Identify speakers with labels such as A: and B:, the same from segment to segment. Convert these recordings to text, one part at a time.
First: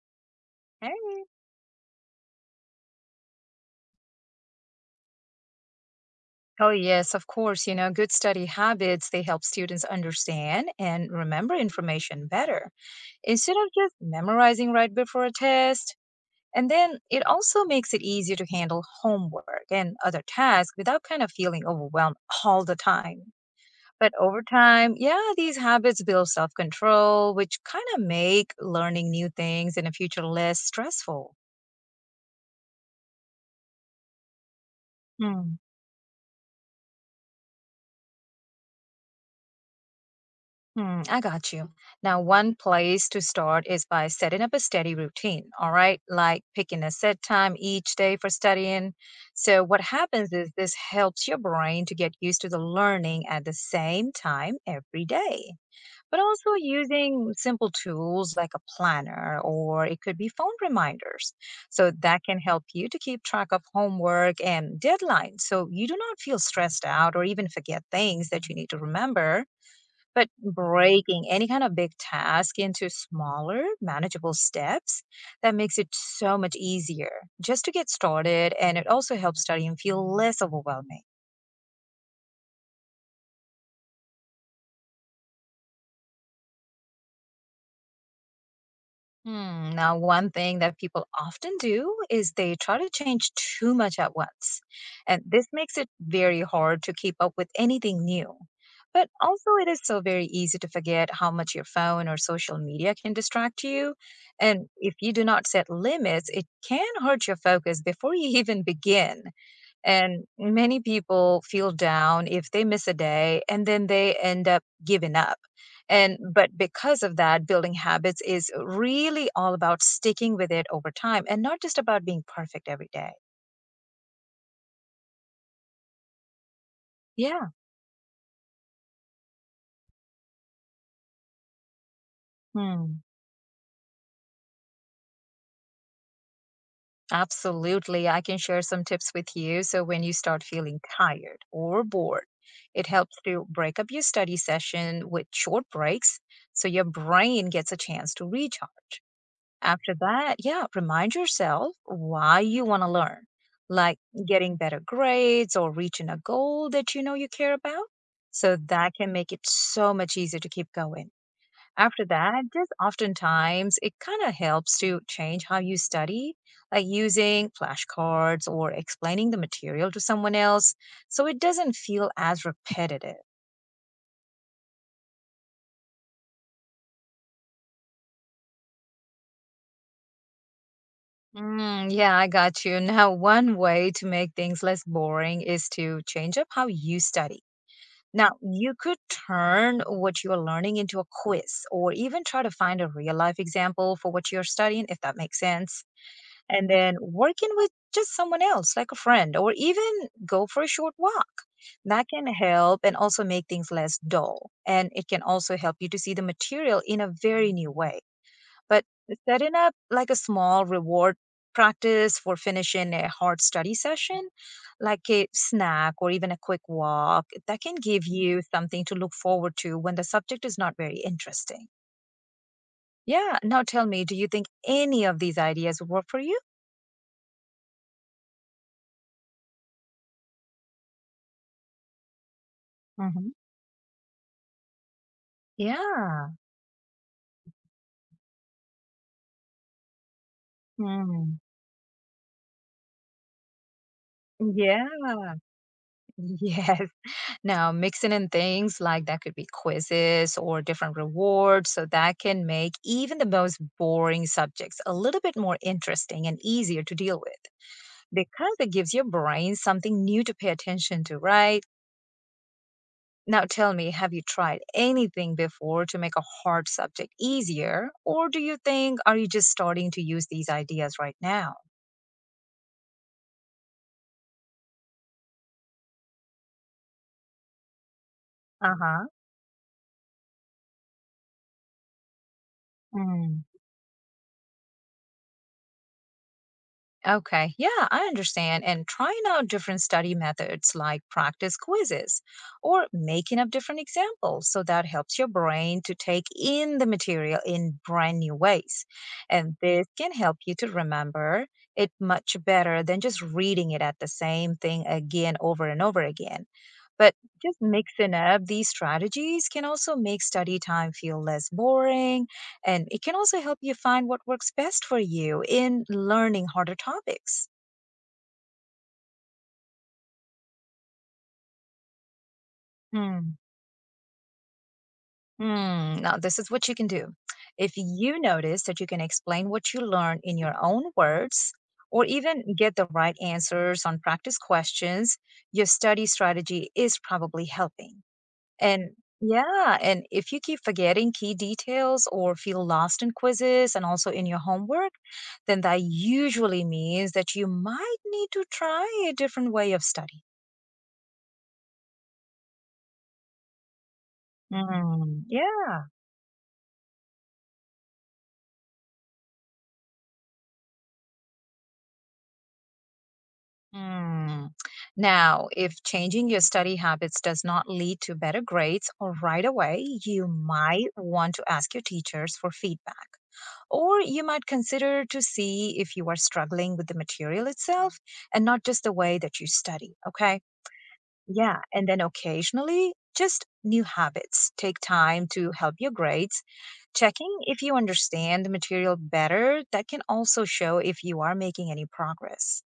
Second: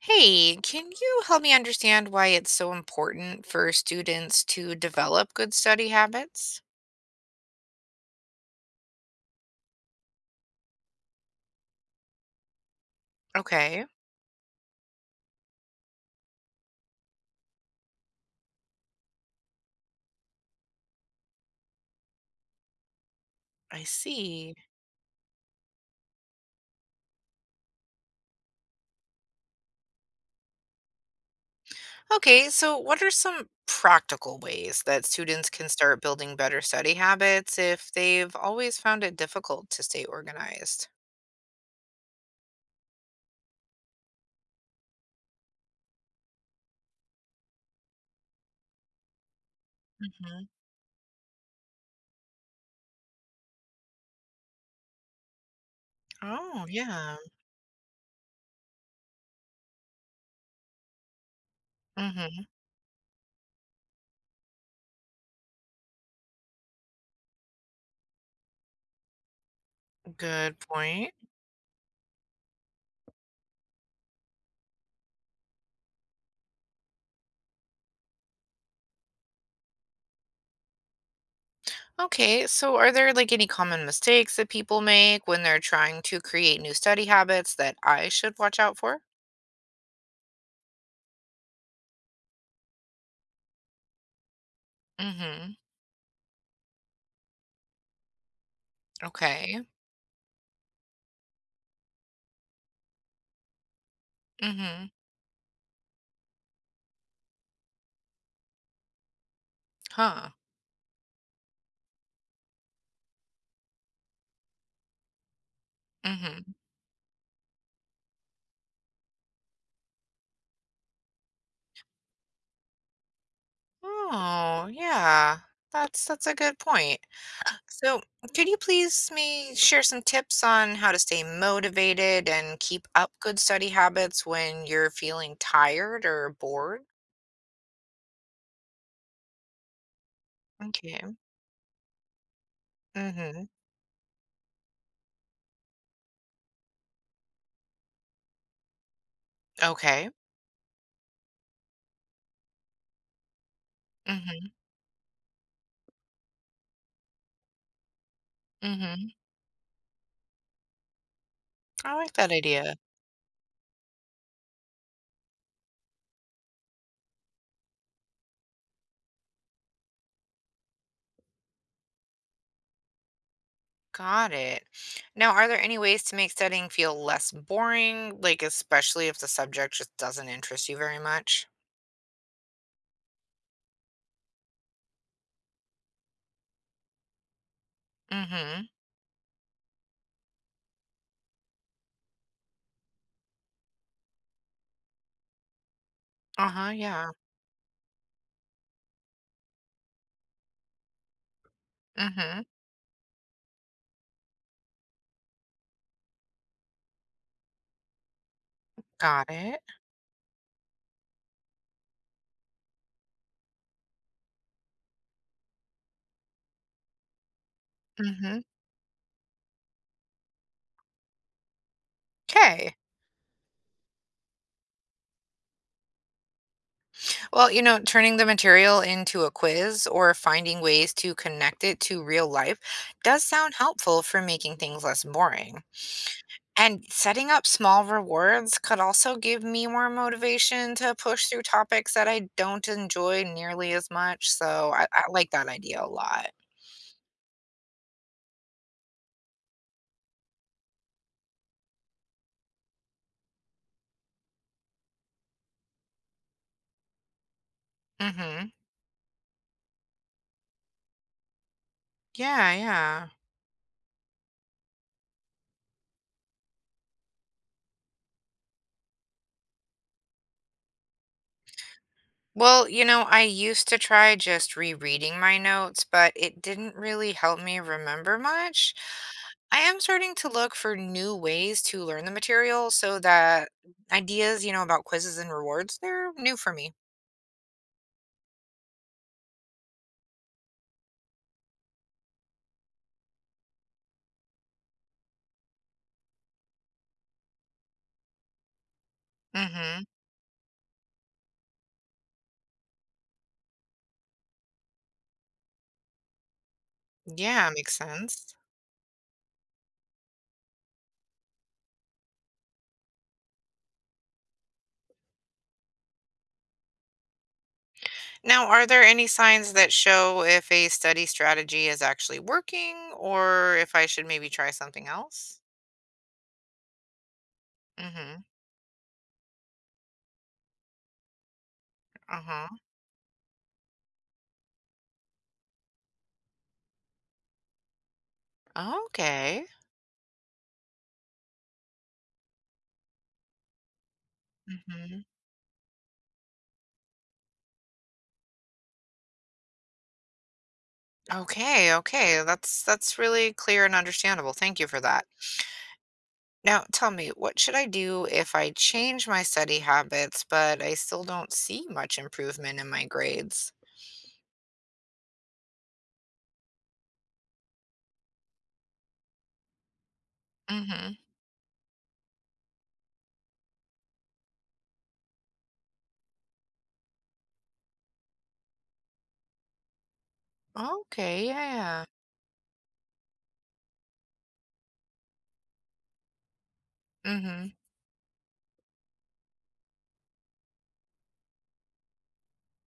A: Hey, can you
B: Hey.
A: help me understand why it's so important for students to develop good study habits?
B: Oh, yes, of course. You know, good study habits, they help students understand and remember information better instead of
A: Okay,
B: just memorizing right before a test. And then it also makes it easier to handle homework and other tasks without kind of feeling overwhelmed all the time.
A: I
B: But over
A: see.
B: time, yeah, these habits build self control, which kind of make learning new things in the future less stressful.
A: Okay, so what are some practical ways that students can start building better study habits if they've always found it difficult to stay organized?
B: I got you. Now, one place to start is by setting up a steady routine, all right? Like picking a set time each day for studying. So what happens
A: Hmm.
B: is this helps your brain to get used to the learning at the same time every day. But also
A: Oh, yeah.
B: using simple tools like a planner, or it could be phone reminders. So that can
A: Hmm.
B: help you to keep track of homework and deadlines. So you do not feel stressed out or even forget things that you need to remember. But
A: Good point.
B: breaking any kind of big task into smaller, manageable steps, that makes it so much easier just to get started. And it also helps studying feel less overwhelming.
A: Okay, so are there like any common mistakes that people make when they're trying to create new study habits that I should watch out for?
B: Hmm. Now, one thing that people often do is they try to change too much at once. And this
A: Hmm.
B: makes it very hard to keep up with anything new. But also,
A: Okay.
B: it is so very easy to forget how much your phone or social media can distract you. And
A: Mhm.
B: if you do not set limits, it can hurt your focus before you even begin. And
A: Huh.
B: many people feel down if they miss a day and then they end up giving up. And
A: Mhm.
B: but because of that, building habits is really all about sticking with it over time and not just about being perfect every day.
A: Oh, yeah. That's a good point.
B: Yeah.
A: So, could you please me share some tips on how to stay motivated and keep
B: Hmm.
A: up good study habits when you're feeling tired or bored?
B: Absolutely. I can share some tips with you. So when you start feeling
A: Okay.
B: tired or bored, it helps to
A: Mhm.
B: break up your study session with short breaks so your brain gets a chance to recharge. After
A: Okay.
B: that, yeah, remind yourself why you want to learn, like
A: Mhm.
B: getting better grades or reaching a goal that you know you care about. So that
A: Mhm.
B: can make it so much easier to keep going.
A: I
B: After
A: like that
B: that, just
A: idea.
B: oftentimes it kind of helps to change how you study, like using flashcards or explaining the material to someone else so it doesn't feel as repetitive.
A: Got it. Now, are there any ways to make studying feel less boring, like especially if the subject just doesn't interest you very much?
B: Yeah, I got you. Now, one way to make things less boring is to change up how you study. Now,
A: Mhm.
B: you could turn what you are learning into a quiz or even try to find a real life example for what you're studying, if that makes sense. And
A: Uh-huh,
B: then
A: yeah.
B: working with just someone else, like a friend, or even go for a short walk. That can
A: Mm-hmm.
B: help and also make things less dull. And it can also help you to see the material in a very new way. But
A: Got
B: setting
A: it.
B: up like a small reward practice for finishing a hard study session, like a snack or even a quick walk, that can give
A: Mm-hmm.
B: you something to look forward to when the subject is not very interesting.
A: Okay.
B: Yeah. Now tell me, do you think any of these ideas would work for you?
A: Well, you know, turning the material into a quiz or finding ways to connect it to real life does
B: Hmm.
A: sound helpful for making things less boring.
B: Yeah.
A: And setting up small rewards could also give me more motivation to push
B: Mm.
A: through topics that I don't enjoy nearly as much. So I,
B: Yeah.
A: I like that idea a lot.
B: Yes. Now, mixing in things like that could be quizzes or different rewards, so that can make even the most boring subjects a little bit more interesting and easier to deal with
A: Mm-hmm.
B: because it gives your brain something new to pay attention to, right?
A: Yeah, yeah.
B: Now, tell me, have you tried anything before to make a hard subject easier? Or do you think, are you just starting to use these ideas right now?
A: Well, you know, I used to try just rereading my notes, but it didn't really help me remember much.
B: Uh
A: I am starting to look for new ways to learn the material so
B: huh.
A: that ideas, you know, about quizzes and rewards, they're new for me.
B: Okay, yeah, I understand. And trying out different study methods like practice quizzes or making up different examples. So that helps your brain to take in the material in brand new ways. And
A: Mm-hmm.
B: this can help you to remember it much better than just reading it at the same thing again over and over again. But
A: Yeah,
B: just
A: makes
B: mixing
A: sense.
B: up these strategies can also make study time feel less boring, and it can also help you find what works best for you in learning harder topics.
A: Now, are there any signs that show if a study strategy is actually working
B: Hmm.
A: or if I should maybe try something else?
B: Hmm. Now, this is what you can do. If
A: Mm-hmm.
B: you notice that you can explain what you learn in your own words, or even
A: Uh-huh.
B: get the right answers on practice questions, your study strategy is probably helping. And
A: Okay.
B: yeah, and if you keep forgetting key details or feel lost in quizzes and also in your homework, then that usually means that you might need to try a different way of study.
A: Okay, okay. That's really clear and understandable. Thank you for that.
B: Yeah.
A: Now, tell me, what should I do if I change my study habits, but I still don't see much improvement in my grades?
B: Mm. Now, if changing your study habits does not lead to better grades or right away, you might
A: Mm-hmm.
B: want to ask your teachers for feedback. Or you might consider to see if you are struggling with the material itself and not just the way that you study. Okay.
A: Okay,
B: Yeah.
A: yeah.
B: And then occasionally, just new habits take time to help your grades. Checking
A: Mm-hmm.
B: if you understand the material better, that can also show if you are making any progress.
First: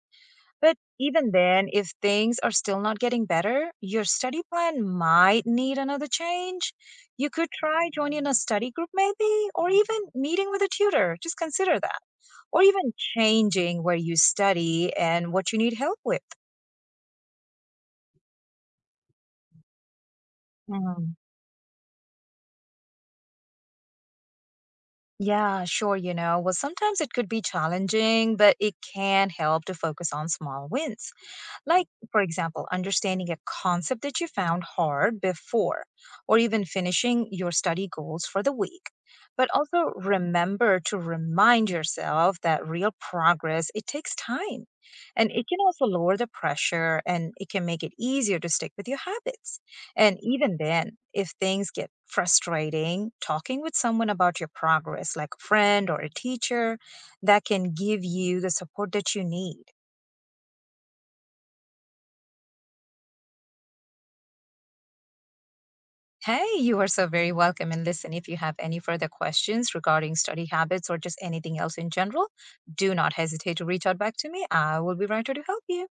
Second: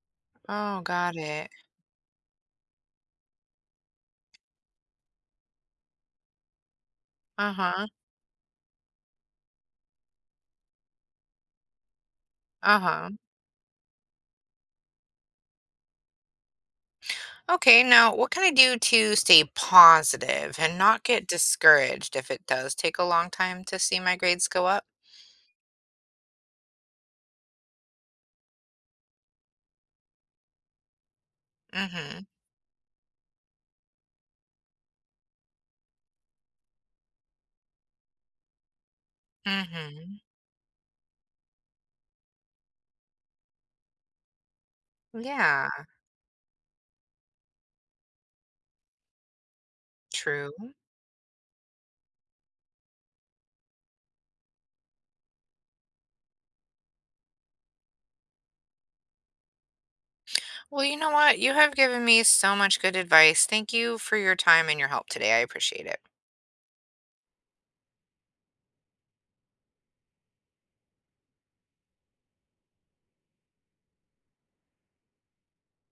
B: But
A: Oh, got
B: even
A: it.
B: then, if things are still not getting better, your study plan might need another change. You could
A: Uh-huh.
B: try joining a study group, maybe, or even meeting with a tutor. Just consider that. Or even
A: Uh-huh.
B: changing where you study and what you need help with.
A: Okay, now what can I do to stay positive and not
B: Mm,
A: get discouraged if it does take a long time to see my grades go up?
B: Yeah, sure, you know. Well, sometimes it could be challenging, but it can help to focus on small wins. Like, for
A: Mm-hmm.
B: example, understanding a concept that you found hard before, or even finishing your study goals for the week. But also
A: Mm-hmm.
B: remember to remind yourself that real progress, it takes time. And it can
A: Yeah,
B: also lower the pressure and it can make it easier to stick with your habits. And
A: true.
B: even then, if things get frustrating, talking with someone about your progress, like a friend or a teacher, that can give you the support that you need.
A: Well, you know what? You have given me so much good advice. Thank you for your time and your help today. I appreciate it.
B: Hey, you are so very welcome. And listen, if you have any further questions regarding study habits or just anything else in general, do not hesitate to reach out back to me. I will be right here to help you.